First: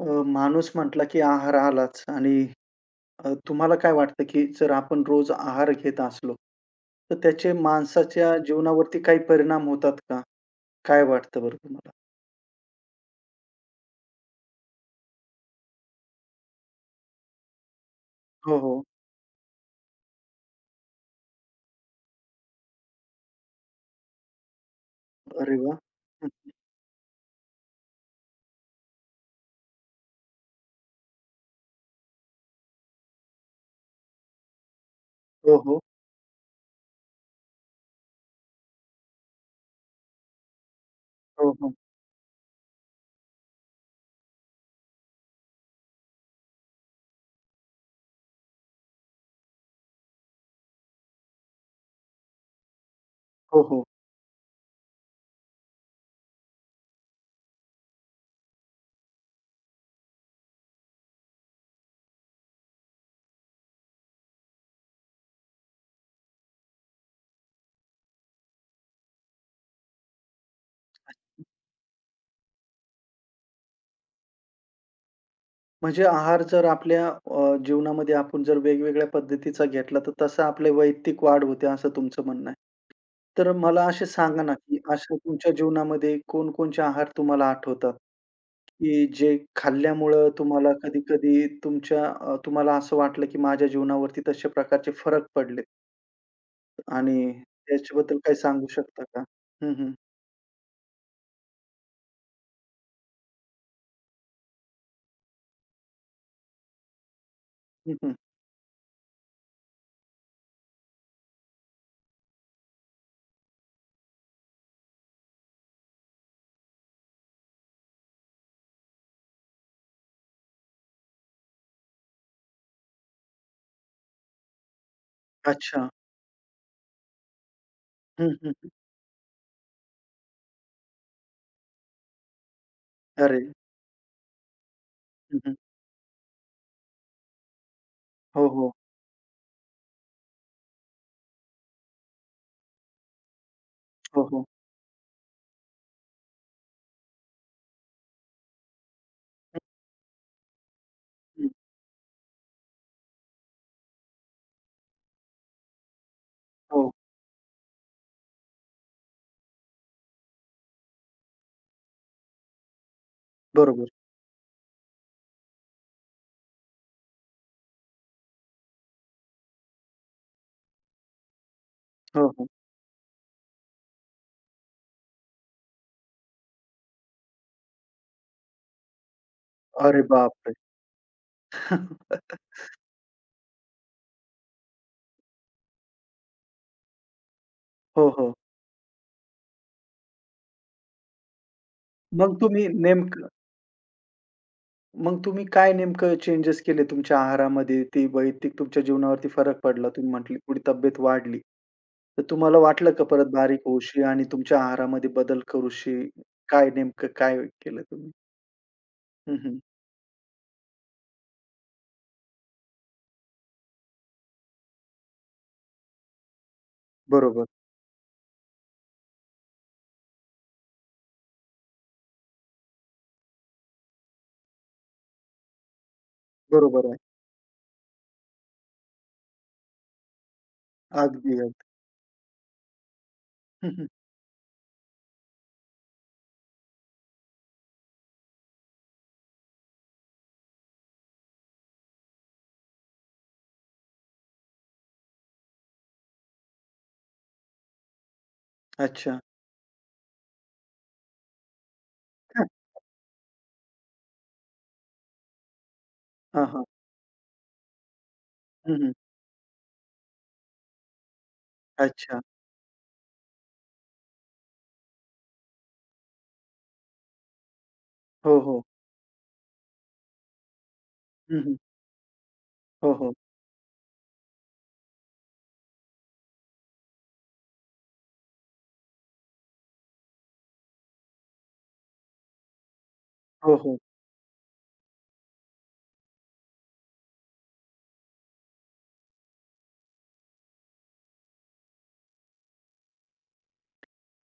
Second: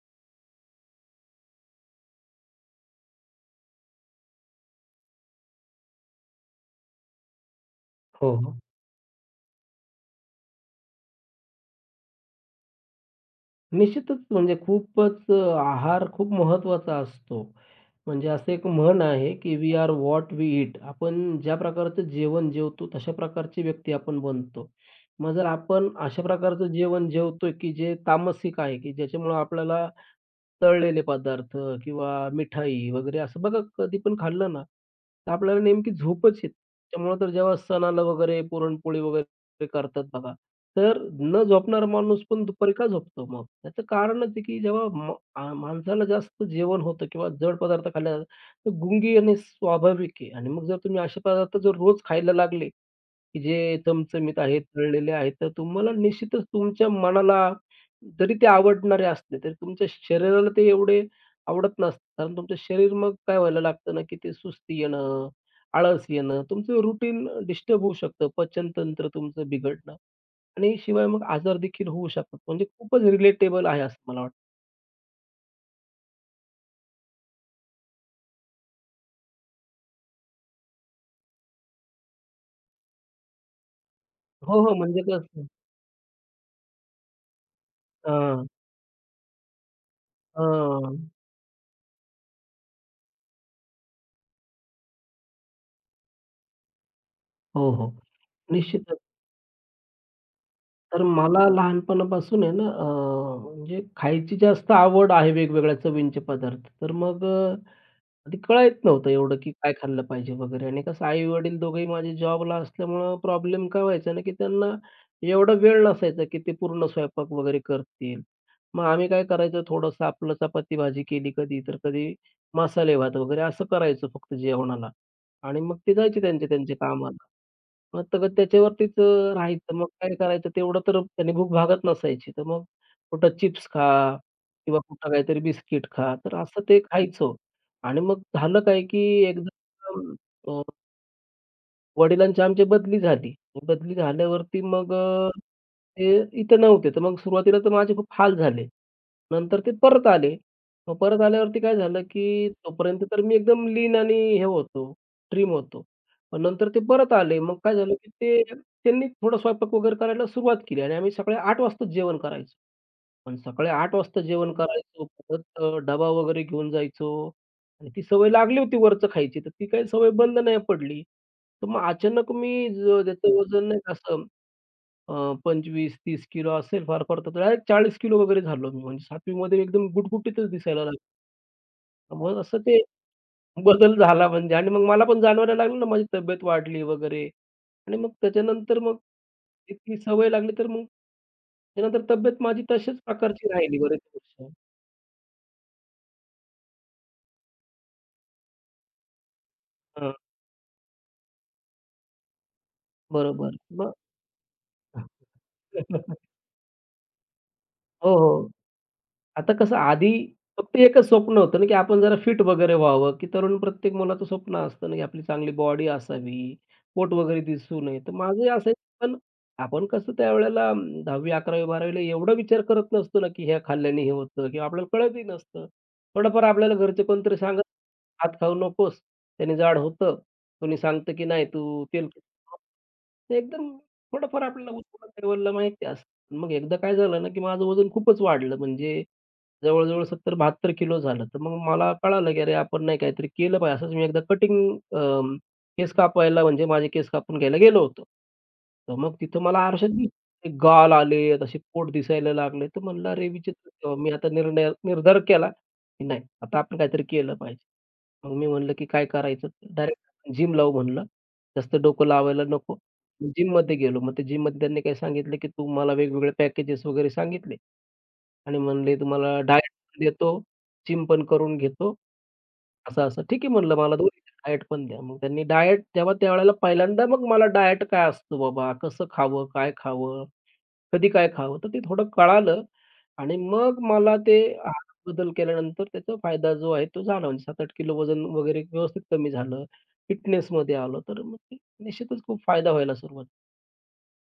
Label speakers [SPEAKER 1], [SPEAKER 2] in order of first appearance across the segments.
[SPEAKER 1] माणूस म्हटला की आहार आलाच आणि तुम्हाला काय वाटतं की जर आपण रोज आहार घेत असलो, तर त्याचे
[SPEAKER 2] हो,
[SPEAKER 1] माणसाच्या
[SPEAKER 2] हो.
[SPEAKER 1] जीवनावरती काही परिणाम होतात का? काय वाटतं बरं तुम्हाला?
[SPEAKER 2] निश्चितच म्हणजे खूपच आहार खूप महत्त्वाचा असतो. म्हणजे असं
[SPEAKER 1] हो,
[SPEAKER 2] एक
[SPEAKER 1] हो.
[SPEAKER 2] म्हण आहे, की "we are what we eat." आपण ज्या प्रकारचं जेवण जेवतो, तशा प्रकारची व्यक्ती आपण बनतो. मग जर
[SPEAKER 1] अरे वाह!
[SPEAKER 2] आपण अशा
[SPEAKER 1] हं, हं.
[SPEAKER 2] प्रकारचं जेवण जेवतोय, की जे तामसिक आहे, की ज्याच्यामुळं आपल्याला तळलेले पदार्थ किंवा मिठाई वगैरे असं बघा कधी पण खाल्लं ना, तर
[SPEAKER 1] हो,
[SPEAKER 2] आपल्याला
[SPEAKER 1] हो.
[SPEAKER 2] नेमकी झोपच येते. त्यामुळं तर जेव्हा सणाला वगैरे पुरणपोळी वगैरे करतात बघा, तर न
[SPEAKER 1] हो, हो.
[SPEAKER 2] झोपणारा माणूस पण दुपारी का झोपतो मग? त्याचं कारणच आहे, की जेव्हा म आ माणसाला जास्त जेवण होतं किंवा जड पदार्थ खाल्ल्या जातात, तर गुंगी येणे स्वाभाविक आहे आणि मग जर तुम्ही असे पदार्थ जर रोज खायला लागले, की
[SPEAKER 1] हो,
[SPEAKER 2] जे
[SPEAKER 1] हो.
[SPEAKER 2] चमचमीत आहेत, तळलेले आहेत, तर तुम्हाला निश्चितच तुमच्या मनाला जरी ते आवडणारे असले, तरी तुमच्या शरीराला ते एवढे आवडत नसतात. कारण तुमचं शरीर मग काय व्हायला लागतं ना, की ते सुस्ती येणं, आळस येणं, तुमचं रुटीन डिस्टर्ब होऊ शकतं, पचनतंत्र तुमचं बिघडणं. आणि शिवाय मग आजार देखील होऊ शकतात. म्हणजे खूपच रिलेटेबल आहे असं मला वाटतं.
[SPEAKER 1] म्हणजे आहार जर आपल्या जीवनामध्ये आपण जर वेगवेगळ्या पद्धतीचा घेतला, तर तसं आपली वैयक्तिक वाढ होते असं तुमचं म्हणणं आहे. तर मला असे सांगा ना,
[SPEAKER 2] हो, हो.
[SPEAKER 1] की
[SPEAKER 2] म्हणजे
[SPEAKER 1] अशा
[SPEAKER 2] कसं.
[SPEAKER 1] तुमच्या जीवनामध्ये कोणकोणचे आहार तुम्हाला आठवतात?
[SPEAKER 2] हां,
[SPEAKER 1] की जे खाल्ल्यामुळं तुम्हाला
[SPEAKER 2] हां.
[SPEAKER 1] कधी-कधी तुमच्या तुम्हाला असं वाटलं की माझ्या जीवनावरती तशा प्रकारचे फरक पडलेत आणि
[SPEAKER 2] हो, हो.
[SPEAKER 1] त्याच्याबद्दल काही सांगू
[SPEAKER 2] निश्चितच.
[SPEAKER 1] शकता का? हं, हं.
[SPEAKER 2] तर मला लहानपणापासून आहे ना, म्हणजे खायची जास्त आवड आहे वेगवेगळ्या चवींचे पदार्थ. तर मग
[SPEAKER 1] हं, हं.
[SPEAKER 2] ते कळत नव्हतं एवढं, की काय खाल्लं पाहिजे वगैरे आणि कसं आई-वडील दोघंही माझे जॉबला असल्यामुळं प्रॉब्लेम काय व्हायचा ना, की त्यांना एवढा वेळ नसायचा, की ते पूर्ण स्वयंपाक वगैरे करतील. मग आम्ही काय करायचो थोडंसं आपलं चपाती भाजी केली कधी, तर कधी मसाले भात वगैरे असं करायचो फक्त जेवणाला आणि मग
[SPEAKER 1] अच्छा.
[SPEAKER 2] ते जायचे त्यांच्या त्यांच्या कामाला. मग तर
[SPEAKER 1] हं, हं, हं.
[SPEAKER 2] त्याच्यावरतीच राहायचं. मग काय करायचं तेवढं तर त्यांनी भूक भागत नसायची. तर मग कुठं
[SPEAKER 1] अरे!
[SPEAKER 2] चिप्स खा किंवा कुठं
[SPEAKER 1] हं,
[SPEAKER 2] काहीतरी
[SPEAKER 1] हं.
[SPEAKER 2] बिस्किट खा, तर असं ते खायचो. आणि मग
[SPEAKER 1] हो,
[SPEAKER 2] झालं
[SPEAKER 1] हो.
[SPEAKER 2] काय, की एकदा अ, वडिलांची आमची बदली झाली. बदली
[SPEAKER 1] हो, हो.
[SPEAKER 2] झाल्यावरती मग ते इथे नव्हते. तर मग सुरुवातीला तर माझे खूप हाल झाले.
[SPEAKER 1] हं,
[SPEAKER 2] नंतर ते परत आले. मग परत
[SPEAKER 1] हं.
[SPEAKER 2] आल्यावरती काय झालं, की तोपर्यंत तर मी एकदम लीन आणि हे होतो, ट्रिम होतो. पण नंतर ते
[SPEAKER 1] हो.
[SPEAKER 2] परत आले. मग काय झालं, की ते त्यांनी थोडा स्वयंपाक वगैरे करायला सुरुवात केली आणि आम्ही सकाळी 8:00 वाजताच जेवण करायचो. पण सकाळी
[SPEAKER 1] बरोबर.
[SPEAKER 2] 8:00 वाजता जेवण करायचो. परत डबा वगैरे घेऊन जायचो आणि ती सवय लागली होती वरचं खायची, तर ती काही सवय बंद नाही पडली. तर मग
[SPEAKER 1] हो,
[SPEAKER 2] अचानक
[SPEAKER 1] हो.
[SPEAKER 2] मी त्याचं वजन नाही का असं अ, 25-30 किलो असेल फार फार तर डायरेक्ट 40 किलो वगैरे झालो मी. म्हणजे 7वी मध्ये एकदम
[SPEAKER 1] अरे
[SPEAKER 2] गुटगुटीतच
[SPEAKER 1] बापरे!
[SPEAKER 2] दिसायला लागलो. मग असं ते बदल झाला म्हणजे आणि मग मला पण जाणवायला लागलं ना माझी तब्येत वाढली वगैरे आणि
[SPEAKER 1] हो,
[SPEAKER 2] मग
[SPEAKER 1] हो.
[SPEAKER 2] त्याच्यानंतर मग ती सवय लागली, तर मग त्यानंतर
[SPEAKER 1] मग
[SPEAKER 2] तब्येत माझी
[SPEAKER 1] तुम्ही
[SPEAKER 2] तशाच
[SPEAKER 1] नेमकं
[SPEAKER 2] प्रकारची राहिली बरेच वर्ष.
[SPEAKER 1] मग तुम्ही काय नेमकं चेंजेस केले तुमच्या आहारामध्ये? ते वैयक्तिक तुमच्या जीवनावरती फरक पडला. तुम्ही
[SPEAKER 2] हां,
[SPEAKER 1] म्हटले थोडी तब्येत वाढली. तर तुम्हाला वाटलं का परत
[SPEAKER 2] बरोबर.
[SPEAKER 1] बारीक
[SPEAKER 2] मग
[SPEAKER 1] होऊशी आणि तुमच्या
[SPEAKER 2] हो,
[SPEAKER 1] आहारामध्ये बदल करूशी? काय नेमकं काय केलं तुम्ही?
[SPEAKER 2] हो.
[SPEAKER 1] हं,
[SPEAKER 2] आता
[SPEAKER 1] हं.
[SPEAKER 2] कसं आधी फक्त एकच स्वप्न होतं ना, की आपण जरा फिट वगैरे व्हावं, की तरुण प्रत्येक मुलाचं स्वप्न असतं ना, की आपली चांगली बॉडी असावी, पोट वगैरे
[SPEAKER 1] बरोबर.
[SPEAKER 2] दिसू नये. तर माझंही असायचं, पण आपण कसं त्यावेळेला 10वी, 11वी, 12वीला एवढा विचार करत नसतो ना, की हे खाल्ल्याने हे होतं किंवा आपल्याला कळतही नसतं. थोडंफार आपल्याला
[SPEAKER 1] बरोबर आहे.
[SPEAKER 2] घरचे कोणतरी सांगत, "भात खाऊ नकोस, त्याने जाड होतं." कोणी सांगतं, की
[SPEAKER 1] अगदी,
[SPEAKER 2] "नाही,
[SPEAKER 1] अगदी.
[SPEAKER 2] तू तेलकट ते एकदम
[SPEAKER 1] हं, हं.
[SPEAKER 2] थोडंफार आपल्याला उत्पन्न लेव्हलला माहिती असतं." मग एकदा काय झालं ना, की माझं वजन खूपच वाढलं म्हणजे जवळ-जवळ 70 किलो झालं. तर मग मला कळालं, की अरे आपण नाही काहीतरी केलं पाहिजे. असंच मी एकदा कटिंग केस कापायला म्हणजे माझे केस कापून घ्यायला गेलो होतो. तर मग
[SPEAKER 1] अच्छा.
[SPEAKER 2] तिथं मला आरशात दिसले गाल आले, असे पोट दिसायला लागले. तर म्हणलं अरे विचित्र! मी आता निर्णय निर्धार केला, की नाही
[SPEAKER 1] हां,
[SPEAKER 2] आता
[SPEAKER 1] हां.
[SPEAKER 2] आपण काहीतरी केलं पाहिजे. मग मी म्हणलं,
[SPEAKER 1] हं,
[SPEAKER 2] की
[SPEAKER 1] हं.
[SPEAKER 2] काय करायचं? डायरेक्ट जिम लावू म्हणलं. जास्त डोकं
[SPEAKER 1] अच्छा.
[SPEAKER 2] लावायला नको. जिममध्ये गेलो. मग ते जिममध्ये त्यांनी काय सांगितलं, की तुम्हाला वेगवेगळे पॅकेजेस वगैरे सांगितले
[SPEAKER 1] हो,
[SPEAKER 2] आणि
[SPEAKER 1] हो.
[SPEAKER 2] म्हणले, "तुम्हाला डाएट पण देतो, जिम पण
[SPEAKER 1] हं, हं.
[SPEAKER 2] करून घेतो."
[SPEAKER 1] हो, हो.
[SPEAKER 2] असं-असं. ठीक आहे म्हणलं, "मला दोन्ही डाएट पण द्या." मग त्यांनी डाएट तेव्हा त्यावेळेला पहिल्यांदा मग मला डाएट काय असतो बाबा, कसं खावं, काय खावं? कधी काय खावं? तर ते थोडं कळालं आणि
[SPEAKER 1] हो, हो.
[SPEAKER 2] मग मला ते आहारात बदल केल्यानंतर त्याचा फायदा जो आहे तो झाला. म्हणजे 7-8 किलो वजन वगैरे व्यवस्थित कमी झालं. फिटनेसमध्ये आलो. तर मग ते निश्चितच खूप फायदा व्हायला सुरुवात.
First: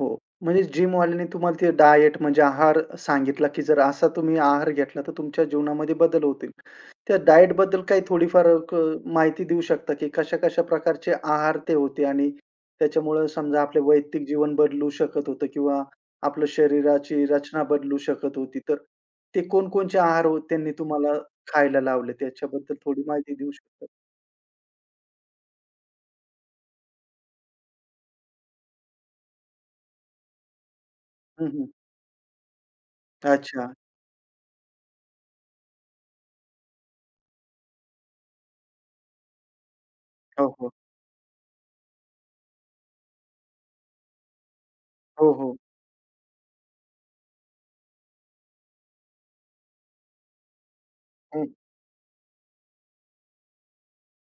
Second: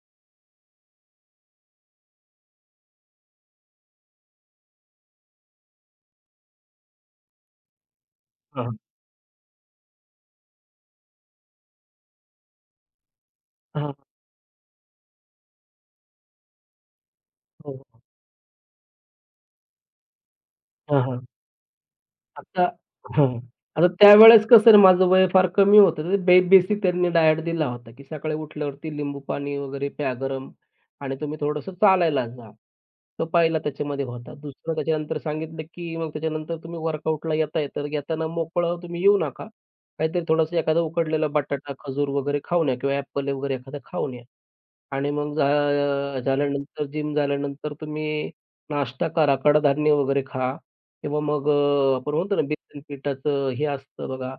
[SPEAKER 1] हो. म्हणजे जिमवाल्याने तुम्हाला ते डायट म्हणजे आहार सांगितला, की जर असा तुम्ही आहार घेतला तर तुमच्या जीवनामध्ये बदल होतील. त्या डायटबद्दल काही थोडीफार
[SPEAKER 2] हां,
[SPEAKER 1] क
[SPEAKER 2] हां.
[SPEAKER 1] माहिती देऊ शकता, की कशा-कशा प्रकारचे आहार ते होते आणि त्याच्यामुळं समजा आपले
[SPEAKER 2] हां,
[SPEAKER 1] वैयक्तिक जीवन बदलू शकत होतं किंवा आपलं शरीराची रचना
[SPEAKER 2] हो,
[SPEAKER 1] बदलू
[SPEAKER 2] हो.
[SPEAKER 1] शकत होती. तर ते कोणकोणचे आहार हो त्यांनी
[SPEAKER 2] हां,
[SPEAKER 1] तुम्हाला
[SPEAKER 2] हां.
[SPEAKER 1] खायला लावले
[SPEAKER 2] आता.
[SPEAKER 1] त्याच्याबद्दल थोडी
[SPEAKER 2] हां.
[SPEAKER 1] माहिती देऊ शकता?
[SPEAKER 2] आता त्यावेळेस कसं आहे ना, माझं वय फार कमी होतं. तर बेसिक त्यांनी डायट दिला होता, की सकाळी उठल्यावरती लिंबू पाणी वगैरे प्या गरम आणि तुम्ही
[SPEAKER 1] हं, हं.
[SPEAKER 2] थोडंसं चालायला जा. तो पहिला
[SPEAKER 1] अच्छा.
[SPEAKER 2] त्याच्यामध्ये होता. दुसरं त्याच्यानंतर सांगितलं, की मग त्याच्यानंतर तुम्ही वर्कआउटला येताय, तर येताना मोकळं तुम्ही येऊ नका. काहीतरी
[SPEAKER 1] हो,
[SPEAKER 2] थोडंसं
[SPEAKER 1] हो.
[SPEAKER 2] एखादा उकडलेला बटाटा, खजूर वगैरे खाऊन या किंवा ॲपल वगैरे एखादा खाऊन या. आणि
[SPEAKER 1] हो,
[SPEAKER 2] मग
[SPEAKER 1] हो.
[SPEAKER 2] झाल्यानंतर जिम झाल्यानंतर तुम्ही नाश्ता करा, कडधान्य वगैरे खा किंवा
[SPEAKER 1] हं.
[SPEAKER 2] मग आपण म्हणतो ना बेसन पिठाचं हे असतं बघा,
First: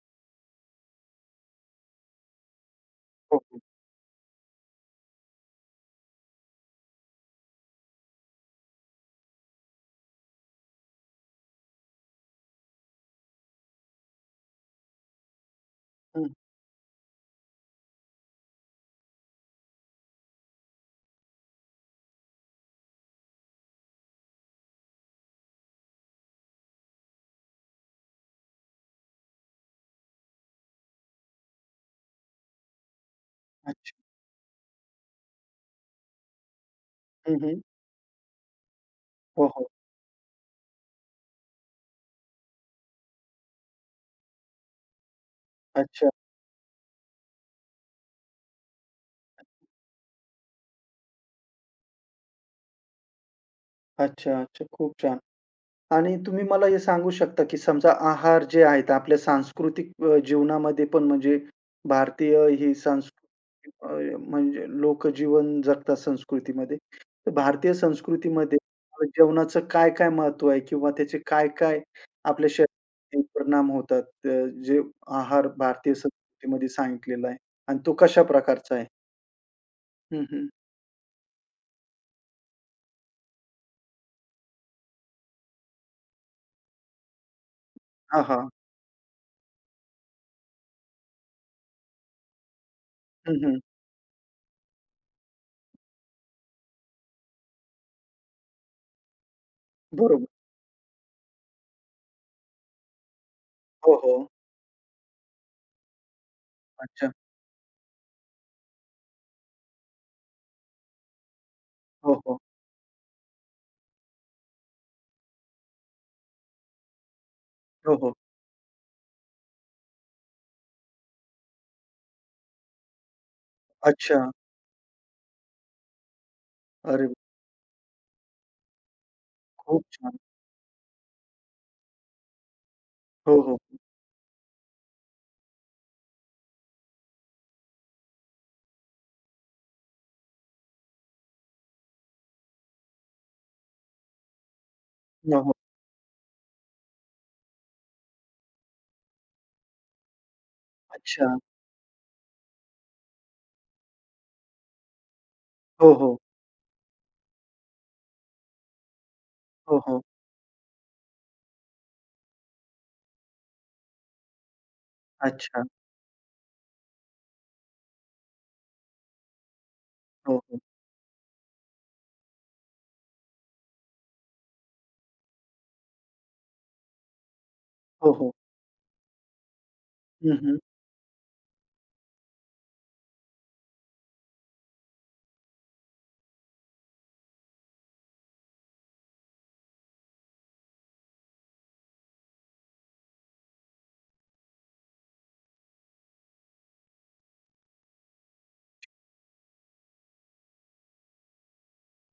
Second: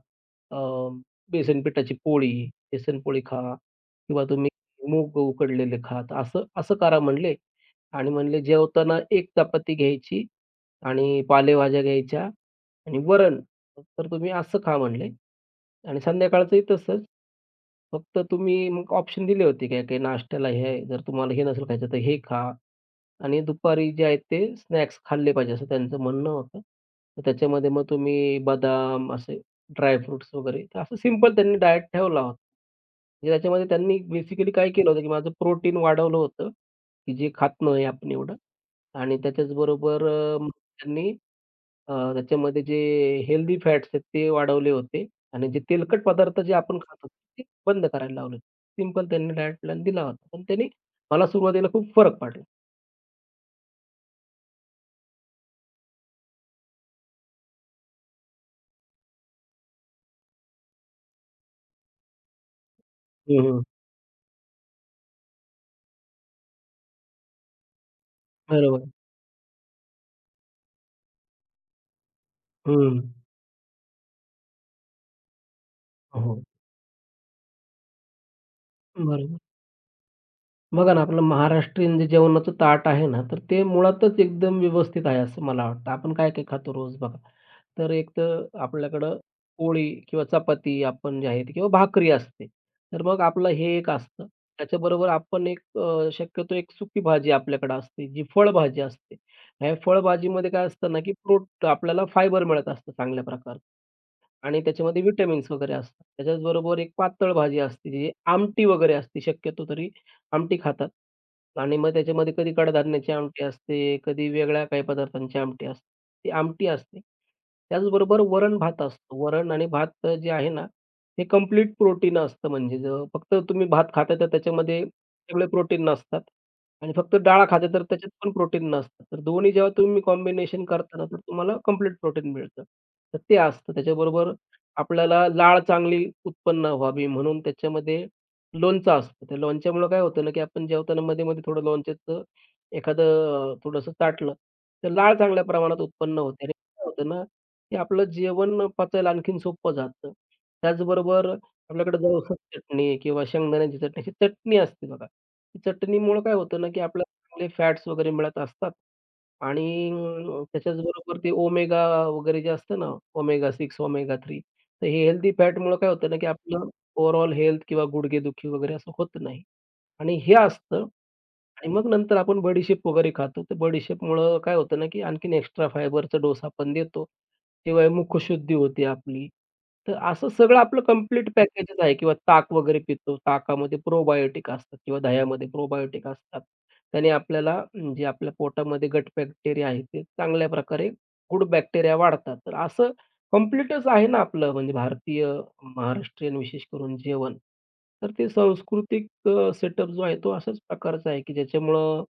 [SPEAKER 2] अ, बेसन पिठाची पोळी, बेसन पोळी
[SPEAKER 1] हो,
[SPEAKER 2] खा
[SPEAKER 1] हो.
[SPEAKER 2] किंवा तुम्ही मूग उकडलेले खा. तर असं असं करा म्हणले आणि म्हणले जेवताना 1 चपाती घ्यायची आणि पालेभाज्या घ्यायच्या आणि वरण तर तुम्ही असं खा म्हणले आणि
[SPEAKER 1] हं.
[SPEAKER 2] संध्याकाळचंही तसंच. फक्त तुम्ही मग ऑप्शन दिले होते, काही-काही नाश्त्याला हे जर तुम्हाला हे नसेल खायचं तर हे खा. आणि दुपारी जे आहेत ते स्नॅक्स खाल्ले पाहिजे असं त्यांचं म्हणणं होतं. तर त्याच्यामध्ये मग तुम्ही बदाम असे ड्राय फ्रुट्स वगैरे तर असं सिंपल त्यांनी डायट ठेवला होता. म्हणजे त्याच्यामध्ये
[SPEAKER 1] अच्छा.
[SPEAKER 2] त्यांनी बेसिकली काय केलं होतं, की माझं प्रोटीन वाढवलं होतं, की जे
[SPEAKER 1] हं, हं.
[SPEAKER 2] खात नाही आपण एवढं. आणि
[SPEAKER 1] हो, हो.
[SPEAKER 2] त्याच्याचबरोबर मग त्यांनी त्याच्यामध्ये जे हेल्दी फॅट्स आहेत ते वाढवले होते आणि जे तेलकट
[SPEAKER 1] अच्छा,
[SPEAKER 2] पदार्थ जे आपण खातो ते बंद करायला लावले. सिंपल त्यांनी डायट प्लॅन दिला होता. पण त्याने मला सुरुवातीला खूप फरक पडला.
[SPEAKER 1] अच्छा, अच्छा. खूप छान. आणि तुम्ही मला हे सांगू शकता, की समजा आहार जे आहेत आपल्या सांस्कृतिक जीवनामध्ये पण म्हणजे भारतीय ही
[SPEAKER 2] हं,
[SPEAKER 1] संस्कृती म्हणजे लोकजीवन जगतात संस्कृतीमध्ये. तर भारतीय संस्कृतीमध्ये
[SPEAKER 2] बरोबर.
[SPEAKER 1] जेवणाचं काय-काय महत्त्व आहे किंवा त्याचे काय-काय आपल्या
[SPEAKER 2] हं.
[SPEAKER 1] शरीरावर परिणाम होतात? जे आहार भारतीय
[SPEAKER 2] हो.
[SPEAKER 1] संस्कृतीमध्ये सांगितलेला आहे आणि तो कशा प्रकारचा आहे?
[SPEAKER 2] बरोबर.
[SPEAKER 1] हं, हं.
[SPEAKER 2] बघा ना, आपलं महाराष्ट्रीयन जे जेवणाचं ताट आहे ना, तर ते मुळातच एकदम व्यवस्थित आहे असं मला वाटतं. आपण काय-काय खातो रोज बघा. तर एक
[SPEAKER 1] हां,
[SPEAKER 2] तर
[SPEAKER 1] हां.
[SPEAKER 2] आपल्याकडं पोळी किंवा चपाती आपण जे आहे ते, किंवा भाकरी असते. तर मग
[SPEAKER 1] हं,
[SPEAKER 2] आपलं
[SPEAKER 1] हं.
[SPEAKER 2] हे एक असतं. त्याच्याबरोबर आपण एक शक्यतो एक सुकी भाजी आपल्याकडे असते, जी फळभाजी असते. या
[SPEAKER 1] बरोबर.
[SPEAKER 2] फळभाजीमध्ये काय असतं ना, की फ्रूट आपल्याला फायबर मिळत असतं चांगल्या प्रकारचं.
[SPEAKER 1] हो, हो.
[SPEAKER 2] आणि त्याच्यामध्ये विटामिन्स वगैरे असतात. त्याच्याचबरोबर एक
[SPEAKER 1] अच्छा.
[SPEAKER 2] पातळ भाजी असते, जी आमटी वगैरे असते. शक्यतो तरी आमटी खातात. आणि मग
[SPEAKER 1] हो,
[SPEAKER 2] त्याच्यामध्ये
[SPEAKER 1] हो.
[SPEAKER 2] कधी कडधान्याची आमटी असते, कधी वेगळ्या काही पदार्थांची आमटी असते. ती आमटी असते.
[SPEAKER 1] हो, हो.
[SPEAKER 2] त्याचबरोबर वरण भात असतो. वरण आणि भात जे आहे ना, हे कंप्लीट प्रोटीन असतं म्हणजे जर फक्त तुम्ही भात खाताय
[SPEAKER 1] अच्छा.
[SPEAKER 2] तर त्याच्यामध्ये सगळे प्रोटीन नसतात आणि
[SPEAKER 1] अरे
[SPEAKER 2] फक्त
[SPEAKER 1] वाह!
[SPEAKER 2] डाळ खाताय तर त्याच्यात पण प्रोटीन नसतं. तर दोन्ही जेव्हा
[SPEAKER 1] खूप
[SPEAKER 2] तुम्ही
[SPEAKER 1] छान.
[SPEAKER 2] कॉम्बिनेशन करता ना, तर तुम्हाला कंप्लीट प्रोटीन मिळतं. तर
[SPEAKER 1] हो,
[SPEAKER 2] ते
[SPEAKER 1] हो.
[SPEAKER 2] असतं. त्याच्याबरोबर आपल्याला लाळ चांगली उत्पन्न व्हावी म्हणून त्याच्यामध्ये लोणचं असतं. त्या लोणच्यामुळं काय होतं ना, की आपण जेवताना मध्ये-मध्ये थोडं लोणच्याचं एखादं थोडंसं चाटलं, तर लाळ
[SPEAKER 1] हो,
[SPEAKER 2] चांगल्या
[SPEAKER 1] हो.
[SPEAKER 2] प्रमाणात उत्पन्न होते आणि काय होतं ना, की आपलं जेवण पचायला आणखीन सोपं जातं. त्याचबरोबर
[SPEAKER 1] अच्छा.
[SPEAKER 2] आपल्याकडे जवसची चटणी किंवा शेंगदाण्याची चटणी, ही चटणी असते बघा. ही
[SPEAKER 1] हो, हो.
[SPEAKER 2] चटणीमुळं काय होतं ना, की आपल्याला चांगले फॅट्स वगैरे मिळत असतात आणि
[SPEAKER 1] हो, हो.
[SPEAKER 2] त्याच्याचबरोबर ते ओमेगा वगैरे जे असतं ना, ओमेगा 6, ओमेगा 3 तर हे हेल्दी
[SPEAKER 1] अच्छा.
[SPEAKER 2] फॅटमुळं काय होतं ना, की आपलं ओव्हरऑल हेल्थ किंवा गुडघेदुखी वगैरे असं होत नाही आणि हे
[SPEAKER 1] हो, हो.
[SPEAKER 2] असतं. आणि मग नंतर आपण बडीशेप वगैरे खातो. तर बडीशेपमुळं काय होतं ना, की आणखीन एक्स्ट्रा फायबरचा डोस आपण देतो. शिवाय
[SPEAKER 1] हो, हो.
[SPEAKER 2] मुखशुद्धी होते आपली. तर असं
[SPEAKER 1] हं, हं.
[SPEAKER 2] सगळं आपलं कंप्लीट पॅकेजच आहे किंवा ताक वगैरे पितो. ताकामध्ये प्रोबायोटिक असतात किंवा दह्यामध्ये प्रोबायोटिक असतात. त्याने आपल्याला म्हणजे आपल्या पोटामध्ये गट बॅक्टेरिया आहे ते चांगल्या प्रकारे गुड बॅक्टेरिया वाढतात. तर असं कम्प्लीटच आहे ना आपलं म्हणजे भारतीय, महाराष्ट्रीयन विशेष करून जेवण. तर ते सांस्कृतिक सेटअप जो आहे तो अशाच प्रकारचा आहे, की ज्याच्यामुळं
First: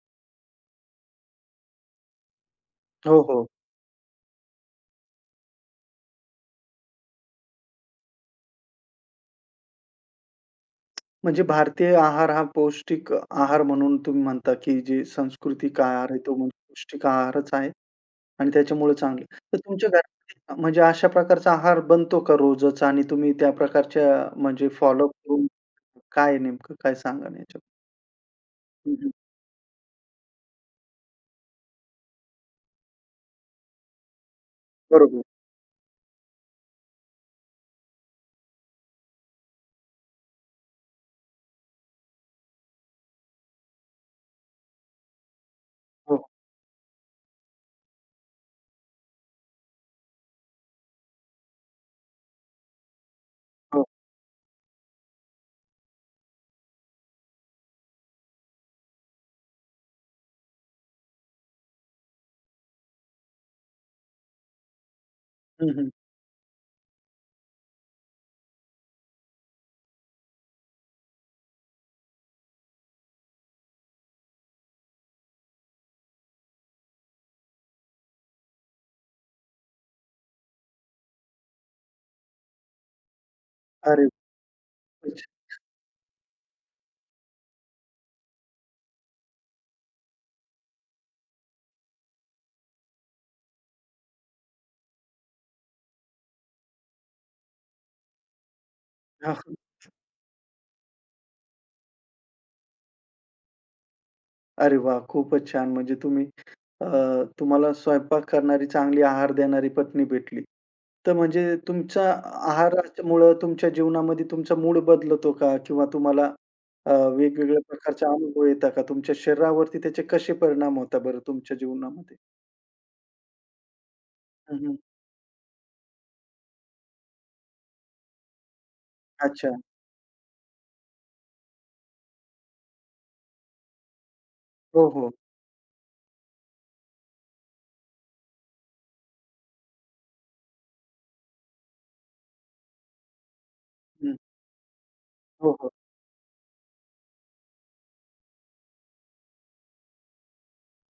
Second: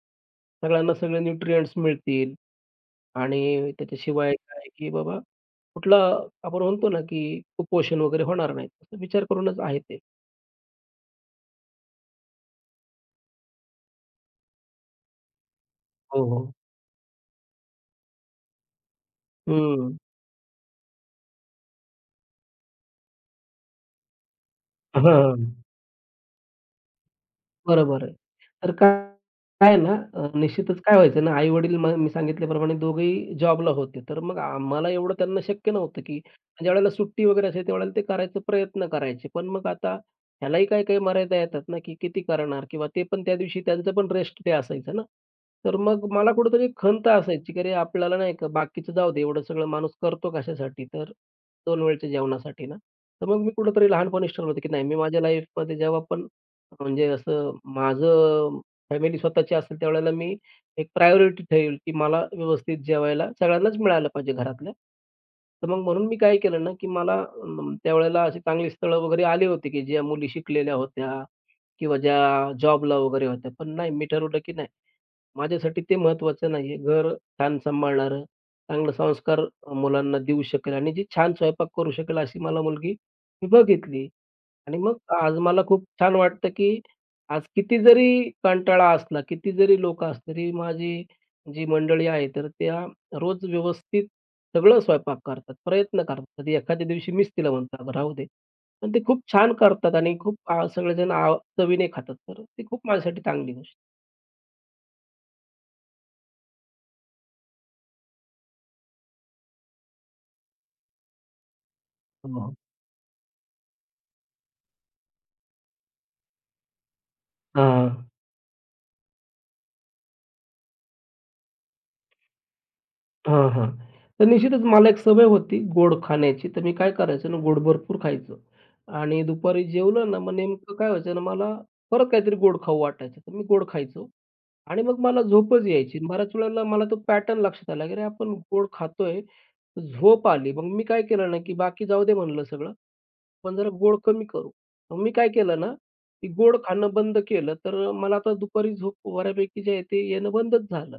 [SPEAKER 2] सगळ्यांना सगळे न्यूट्रिएंट्स मिळतील
[SPEAKER 1] हो, हो.
[SPEAKER 2] आणि त्याच्याशिवाय काय, की बाबा कुठला आपण म्हणतो ना, की कुपोषण वगैरे होणार नाही. असा विचार करूनच आहे ते.
[SPEAKER 1] म्हणजे भारतीय आहार हा पौष्टिक आहार म्हणून तुम्ही म्हणता, की जे सांस्कृतिक आहार आहे
[SPEAKER 2] हो,
[SPEAKER 1] तो
[SPEAKER 2] हो.
[SPEAKER 1] म्हणजे पौष्टिक आहारच आहे आणि त्याच्यामुळे चांगलं. तर तुमच्या
[SPEAKER 2] हं.
[SPEAKER 1] घरामध्ये म्हणजे अशा प्रकारचा आहार बनतो का रोजच आणि तुम्ही त्या प्रकारच्या म्हणजे फॉलो
[SPEAKER 2] हां.
[SPEAKER 1] करून काय आहे नेमकं? काय सांगाल याच्याबद्दल?
[SPEAKER 2] बरोबर आहे. तर
[SPEAKER 1] हं, हं.
[SPEAKER 2] काय आहे ना, निश्चितच काय व्हायचं ना, आई-वडील मग मी सांगितल्याप्रमाणे दोघेही जॉबला होते. तर मग आम्हाला एवढं
[SPEAKER 1] बरोबर.
[SPEAKER 2] त्यांना शक्य नव्हतं, की ज्यावेळेला सुट्टी वगैरे असेल, त्यावेळेला ते करायचा प्रयत्न करायचे. पण मग आता ह्यालाही काही काही मर्यादा येतात ना, की किती करणार किंवा ते पण त्या दिवशी त्यांचं पण रेस्ट डे असायचा ना. तर मग
[SPEAKER 1] हो,
[SPEAKER 2] मला कुठेतरी खंत असायची, की अरे आपल्याला नाही का बाकीचं जाऊ दे, एवढं सगळं माणूस करतो कशासाठी? तर 2 वेळच्या जेवणासाठी ना. तर मग मी
[SPEAKER 1] हो.
[SPEAKER 2] कुठेतरी लहानपणीच ठरवलं होतं, की नाही मी माझ्या लाईफमध्ये जेव्हा पण म्हणजे असं माझं फॅमिली स्वतःची असेल त्यावेळेला मी एक प्रायोरिटी ठेवेल, की मला व्यवस्थित जेवायला सगळ्यांनाच मिळालं पाहिजे घरातल्या.
[SPEAKER 1] हं,
[SPEAKER 2] तर मग
[SPEAKER 1] हं.
[SPEAKER 2] म्हणून मी काय केलं ना, की मला त्यावेळेला अशी चांगली स्थळं वगैरे आली होती, की ज्या मुली शिकलेल्या होत्या किंवा ज्या जॉबला वगैरे होत्या. पण नाही, मी ठरवलं की नाही, माझ्यासाठी ते महत्त्वाचं नाहीये. घर छान सांभाळणारं, चांगले संस्कार मुलांना देऊ शकेल आणि जी छान स्वयंपाक करू शकेल अशी मला मुलगी मी बघितली.
[SPEAKER 1] अरे!
[SPEAKER 2] आणि मग आज मला खूप छान वाटतं, की आज किती जरी कंटाळा असला, किती जरी लोकं असली, तरी माझी जी मंडळी आहे, तर त्या रोज व्यवस्थित सगळं स्वयंपाक करतात, प्रयत्न करतात. कधी एखाद्या दिवशी मीच तिला म्हणतो, "अगं राहू दे." पण ते खूप छान
[SPEAKER 1] अच्छा.
[SPEAKER 2] करतात आणि खूप सगळेजण चवीने खातात. तर ती खूप माझ्यासाठी चांगली गोष्ट.
[SPEAKER 1] अरे वाह! खूपच छान. म्हणजे तुम्ही अ, तुम्हाला स्वयंपाक करणारी, चांगली आहार देणारी पत्नी भेटली. तर म्हणजे तुमच्या
[SPEAKER 2] हो, हो.
[SPEAKER 1] आहारामुळं तुमच्या जीवनामध्ये तुमचा मूड बदलतो का? किंवा तुम्हाला अ, वेगवेगळ्या प्रकारचे अनुभव येतात का? तुमच्या शरीरावरती त्याचे कसे परिणाम होतात बरं तुमच्या जीवनामध्ये?
[SPEAKER 2] हां, हां. तर
[SPEAKER 1] हं,
[SPEAKER 2] निश्चितच
[SPEAKER 1] हं.
[SPEAKER 2] मला एक सवय होती गोड खाण्याची. तर मी काय करायचो ना, गोड भरपूर खायचो आणि
[SPEAKER 1] अच्छा.
[SPEAKER 2] दुपारी जेवलं ना, मग नेमकं काय व्हायचं ना, मला परत काहीतरी गोड खाऊ वाटायचं. तर मी गोड खायचो आणि
[SPEAKER 1] हो,
[SPEAKER 2] मग
[SPEAKER 1] हो.
[SPEAKER 2] मला झोपच यायची. बऱ्याच वेळेला मला तो पॅटर्न लक्षात आला, की अरे आपण गोड खातोय, झोप आली. मग मी काय केलं ना, की बाकी जाऊ दे म्हणलं सगळं. पण जरा गोड
[SPEAKER 1] हं.
[SPEAKER 2] कमी करू. मग मी काय
[SPEAKER 1] हो,
[SPEAKER 2] केलं
[SPEAKER 1] हो.
[SPEAKER 2] ना, की गोड खाणं बंद केलं, तर मला आता दुपारी झोप बऱ्यापैकी जे आहे ते येणं बंदच झालं.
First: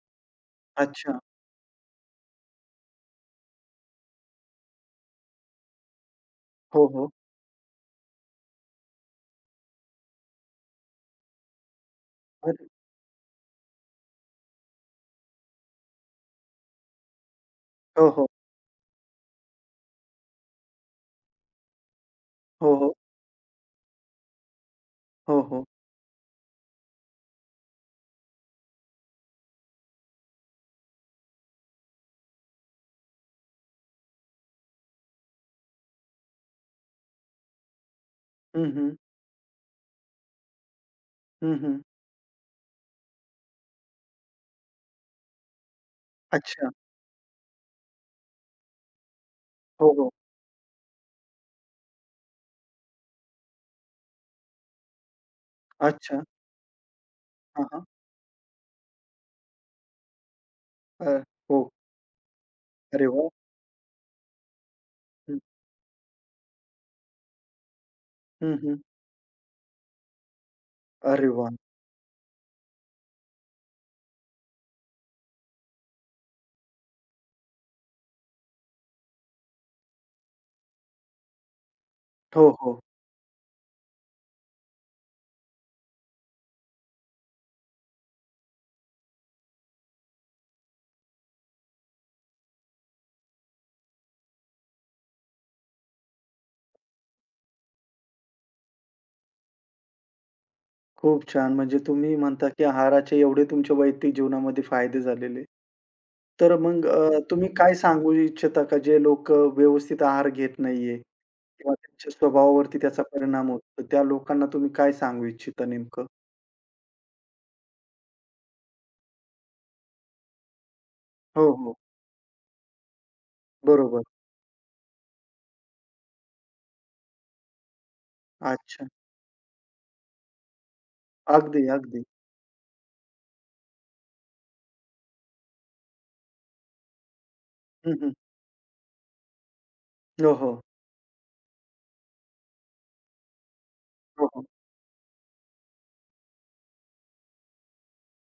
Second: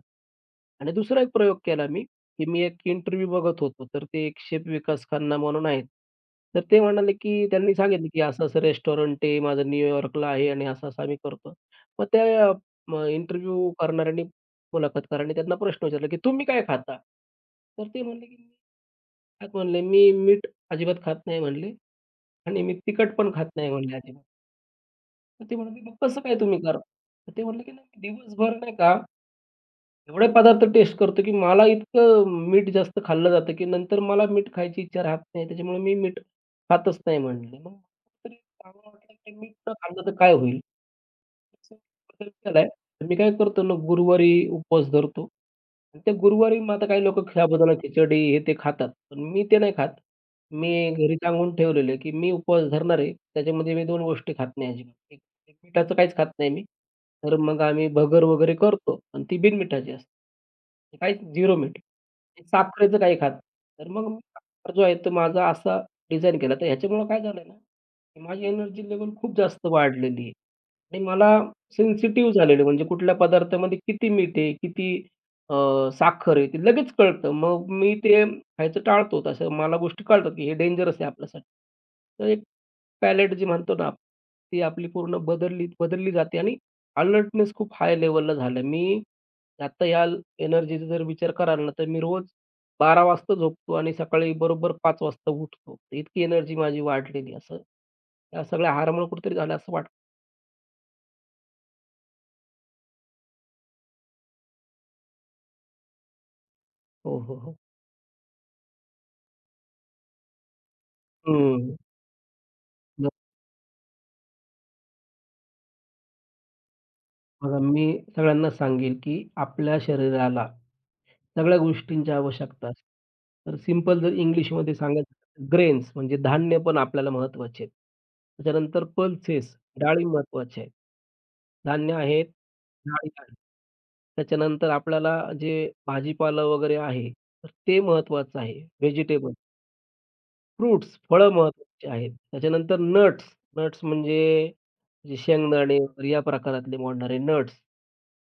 [SPEAKER 2] आणि
[SPEAKER 1] अच्छा.
[SPEAKER 2] दुसरा एक प्रयोग केला मी, की मी एक इंटरव्ह्यू बघत होतो, तर ते एक शेफ विकास खन्ना म्हणून आहेत. तर ते
[SPEAKER 1] हो, हो.
[SPEAKER 2] म्हणाले, की त्यांनी सांगितलं, की असं-असं रेस्टॉरंट आहे, माझं न्यूयॉर्कला आहे आणि असं-असं आम्ही करतो. मग त्या
[SPEAKER 1] अरे
[SPEAKER 2] इंटरव्ह्यू करणाऱ्यांनी, मुलाखतकारांनी त्यांना प्रश्न विचारला, की "तुम्ही काय खाता?" तर ते
[SPEAKER 1] हो,
[SPEAKER 2] म्हणले,
[SPEAKER 1] हो.
[SPEAKER 2] की "मी" खात म्हणले, "मी मीठ अजिबात खात नाही" म्हणले. आणि
[SPEAKER 1] हो,
[SPEAKER 2] मी
[SPEAKER 1] हो.
[SPEAKER 2] तिखट पण खात नाही म्हणले अजिबात.
[SPEAKER 1] हो,
[SPEAKER 2] तर ते
[SPEAKER 1] हो.
[SPEAKER 2] म्हणाले, "मग कसं काय तुम्ही करता?" तर ते म्हणले, की "नाही मी दिवसभर नाही का एवढे पदार्थ टेस्ट करतो, की मला इतकं मीठ जास्त खाल्लं जातं, की नंतर मला मीठ खायची इच्छा राहत नाही. त्याच्यामुळे मी मीठ खातच नाही." म्हणले. मग कुठेतरी
[SPEAKER 1] हं,
[SPEAKER 2] चांगलं
[SPEAKER 1] हं.
[SPEAKER 2] वाटलं, की मीठ न खाल्लं तर काय होईल?
[SPEAKER 1] हं,
[SPEAKER 2] असं
[SPEAKER 1] हं.
[SPEAKER 2] बदल केलाय. तर मी काय करतो ना, गुरुवारी उपवास धरतो. आणि त्या गुरुवारी
[SPEAKER 1] अच्छा.
[SPEAKER 2] मग आता काही लोकं साबुदाणा खिचडी हे ते खातात. पण मी ते नाही खात.
[SPEAKER 1] हो, हो.
[SPEAKER 2] मी घरी सांगून ठेवलेलं आहे, की मी उपवास धरणार आहे. त्याच्यामध्ये मी 2 गोष्टी खात नाही अजिबात. एक एक मिठाचं काहीच
[SPEAKER 1] अच्छा.
[SPEAKER 2] खात नाही मी. तर मग
[SPEAKER 1] हां, हां.
[SPEAKER 2] आम्ही भगर वगैरे करतो. पण ती बिनमिठाची असते.
[SPEAKER 1] अ,
[SPEAKER 2] काहीच 0
[SPEAKER 1] हो.
[SPEAKER 2] मीठ. साखरेचं
[SPEAKER 1] अरे
[SPEAKER 2] काही
[SPEAKER 1] वाह!
[SPEAKER 2] खात नाही. तर मग मी आहार जो आहे तो माझा असा डिझाइन केला. तर ह्याच्यामुळं काय झालंय ना, की माझी
[SPEAKER 1] हं, हं.
[SPEAKER 2] एनर्जी लेव्हल खूप जास्त वाढलेली आहे. आणि
[SPEAKER 1] अरे
[SPEAKER 2] मला
[SPEAKER 1] वाह!
[SPEAKER 2] सेन्सिटिव्ह झालेलं म्हणजे कुठल्या पदार्थामध्ये किती मीठ आहे, किती अ, साखर आहे, ते लगेच कळतं. मग मी ते खायचं टाळतो. तसं मला गोष्टी कळतात, की हे डेंजरस आहे आपल्यासाठी. तर एक
[SPEAKER 1] हो, हो.
[SPEAKER 2] पॅलेट जी म्हणतो ना, ती आपली पूर्ण बदलली बदलली जाते आणि अलर्टनेस खूप हाय लेव्हलला झालं. मी आता या एनर्जीचा जर विचार कराल ना, तर मी रोज 12 वाजता झोपतो आणि सकाळी बरोबर 5 वाजता उठतो. इतकी एनर्जी माझी वाढलेली. असं या सगळ्या आहारामुळे कुठेतरी झालं असं वाटतं.
[SPEAKER 1] खूप छान. म्हणजे तुम्ही म्हणता, की आहाराचे एवढे तुमच्या वैयक्तिक जीवनामध्ये फायदे झालेले. तर मग
[SPEAKER 2] हो, हो,
[SPEAKER 1] तुम्ही
[SPEAKER 2] हो.
[SPEAKER 1] काय सांगू इच्छिता का जे लोकं व्यवस्थित आहार घेत नाहीये
[SPEAKER 2] हं.
[SPEAKER 1] किंवा त्यांच्या स्वभावावरती त्याचा
[SPEAKER 2] मग
[SPEAKER 1] परिणाम होतो. तर त्या लोकांना तुम्ही काय सांगू इच्छिता नेमकं?
[SPEAKER 2] बघा मी सगळ्यांना सांगेल, की आपल्या शरीराला
[SPEAKER 1] हो,
[SPEAKER 2] सगळ्या
[SPEAKER 1] हो.
[SPEAKER 2] गोष्टींची आवश्यकता असते. तर सिंपल
[SPEAKER 1] बरोबर.
[SPEAKER 2] जर इंग्लिशमध्ये सांगायचं ग्रेन्स म्हणजे धान्य पण आपल्याला महत्त्वाचे आहेत. त्याच्यानंतर
[SPEAKER 1] अच्छा.
[SPEAKER 2] पल्सेस डाळी महत्त्वाच्या आहेत.
[SPEAKER 1] अगदी,
[SPEAKER 2] धान्य
[SPEAKER 1] अगदी.
[SPEAKER 2] आहेत, डाळी आहेत. त्याच्यानंतर आपल्याला जे भाजीपाला वगैरे आहे, तर ते
[SPEAKER 1] हं, हं.
[SPEAKER 2] महत्त्वाचं आहे. व्हेजिटेबल.
[SPEAKER 1] हो, हो.
[SPEAKER 2] फ्रुट्स, फळं महत्त्वाची आहेत. त्याच्यानंतर नट्स, नट्स म्हणजे
[SPEAKER 1] हो, हो.
[SPEAKER 2] जे शेंगदाणे वगैरे या प्रकारातले मोडणारे नट्स,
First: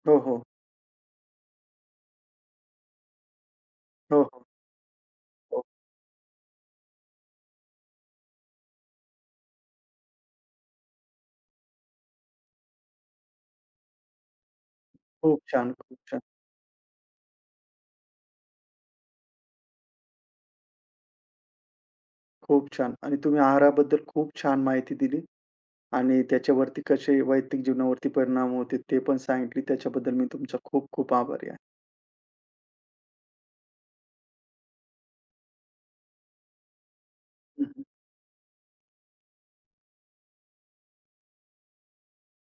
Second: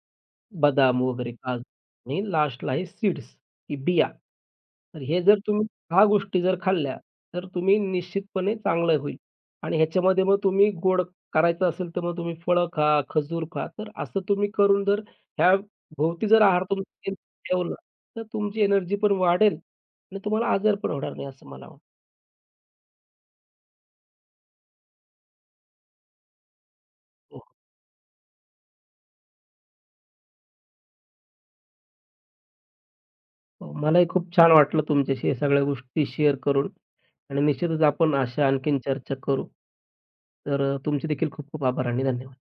[SPEAKER 1] हो, हो.
[SPEAKER 2] बदाम वगैरे, काजू आणि लास्टला आहे सीड्स, की बिया.
[SPEAKER 1] हो, हो.
[SPEAKER 2] तर हे जर
[SPEAKER 1] हो.
[SPEAKER 2] तुम्ही 6 गोष्टी जर खाल्ल्या, तर तुम्ही निश्चितपणे चांगलं होईल. आणि ह्याच्यामध्ये मग तुम्ही गोड करायचं असेल, तर मग तुम्ही फळं खा, खजूर खा. तर असं तुम्ही करून जर
[SPEAKER 1] खूप
[SPEAKER 2] ह्या
[SPEAKER 1] छान, खूप छान,
[SPEAKER 2] भोवती जर आहार तुम्ही केंद्रित ठेवला, तर तुमची एनर्जी पण वाढेल आणि तुम्हाला आजार पण होणार नाही असं मला वाटतं.
[SPEAKER 1] खूप छान. आणि तुम्ही आहाराबद्दल खूप छान माहिती दिली. आणि त्याच्यावरती कसे वैयक्तिक जीवनावरती परिणाम होते ते पण सांगितले. त्याच्याबद्दल मी तुमचा खूप खूप आभारी आहे.
[SPEAKER 2] हो, मलाही खूप छान वाटलं तुमच्याशी या सगळ्या गोष्टी शेअर करून आणि निश्चितच
[SPEAKER 1] हं,
[SPEAKER 2] आपण अशा आणखीन चर्चा करू. तर तुमचे देखील खूप खूप आभार आणि धन्यवाद.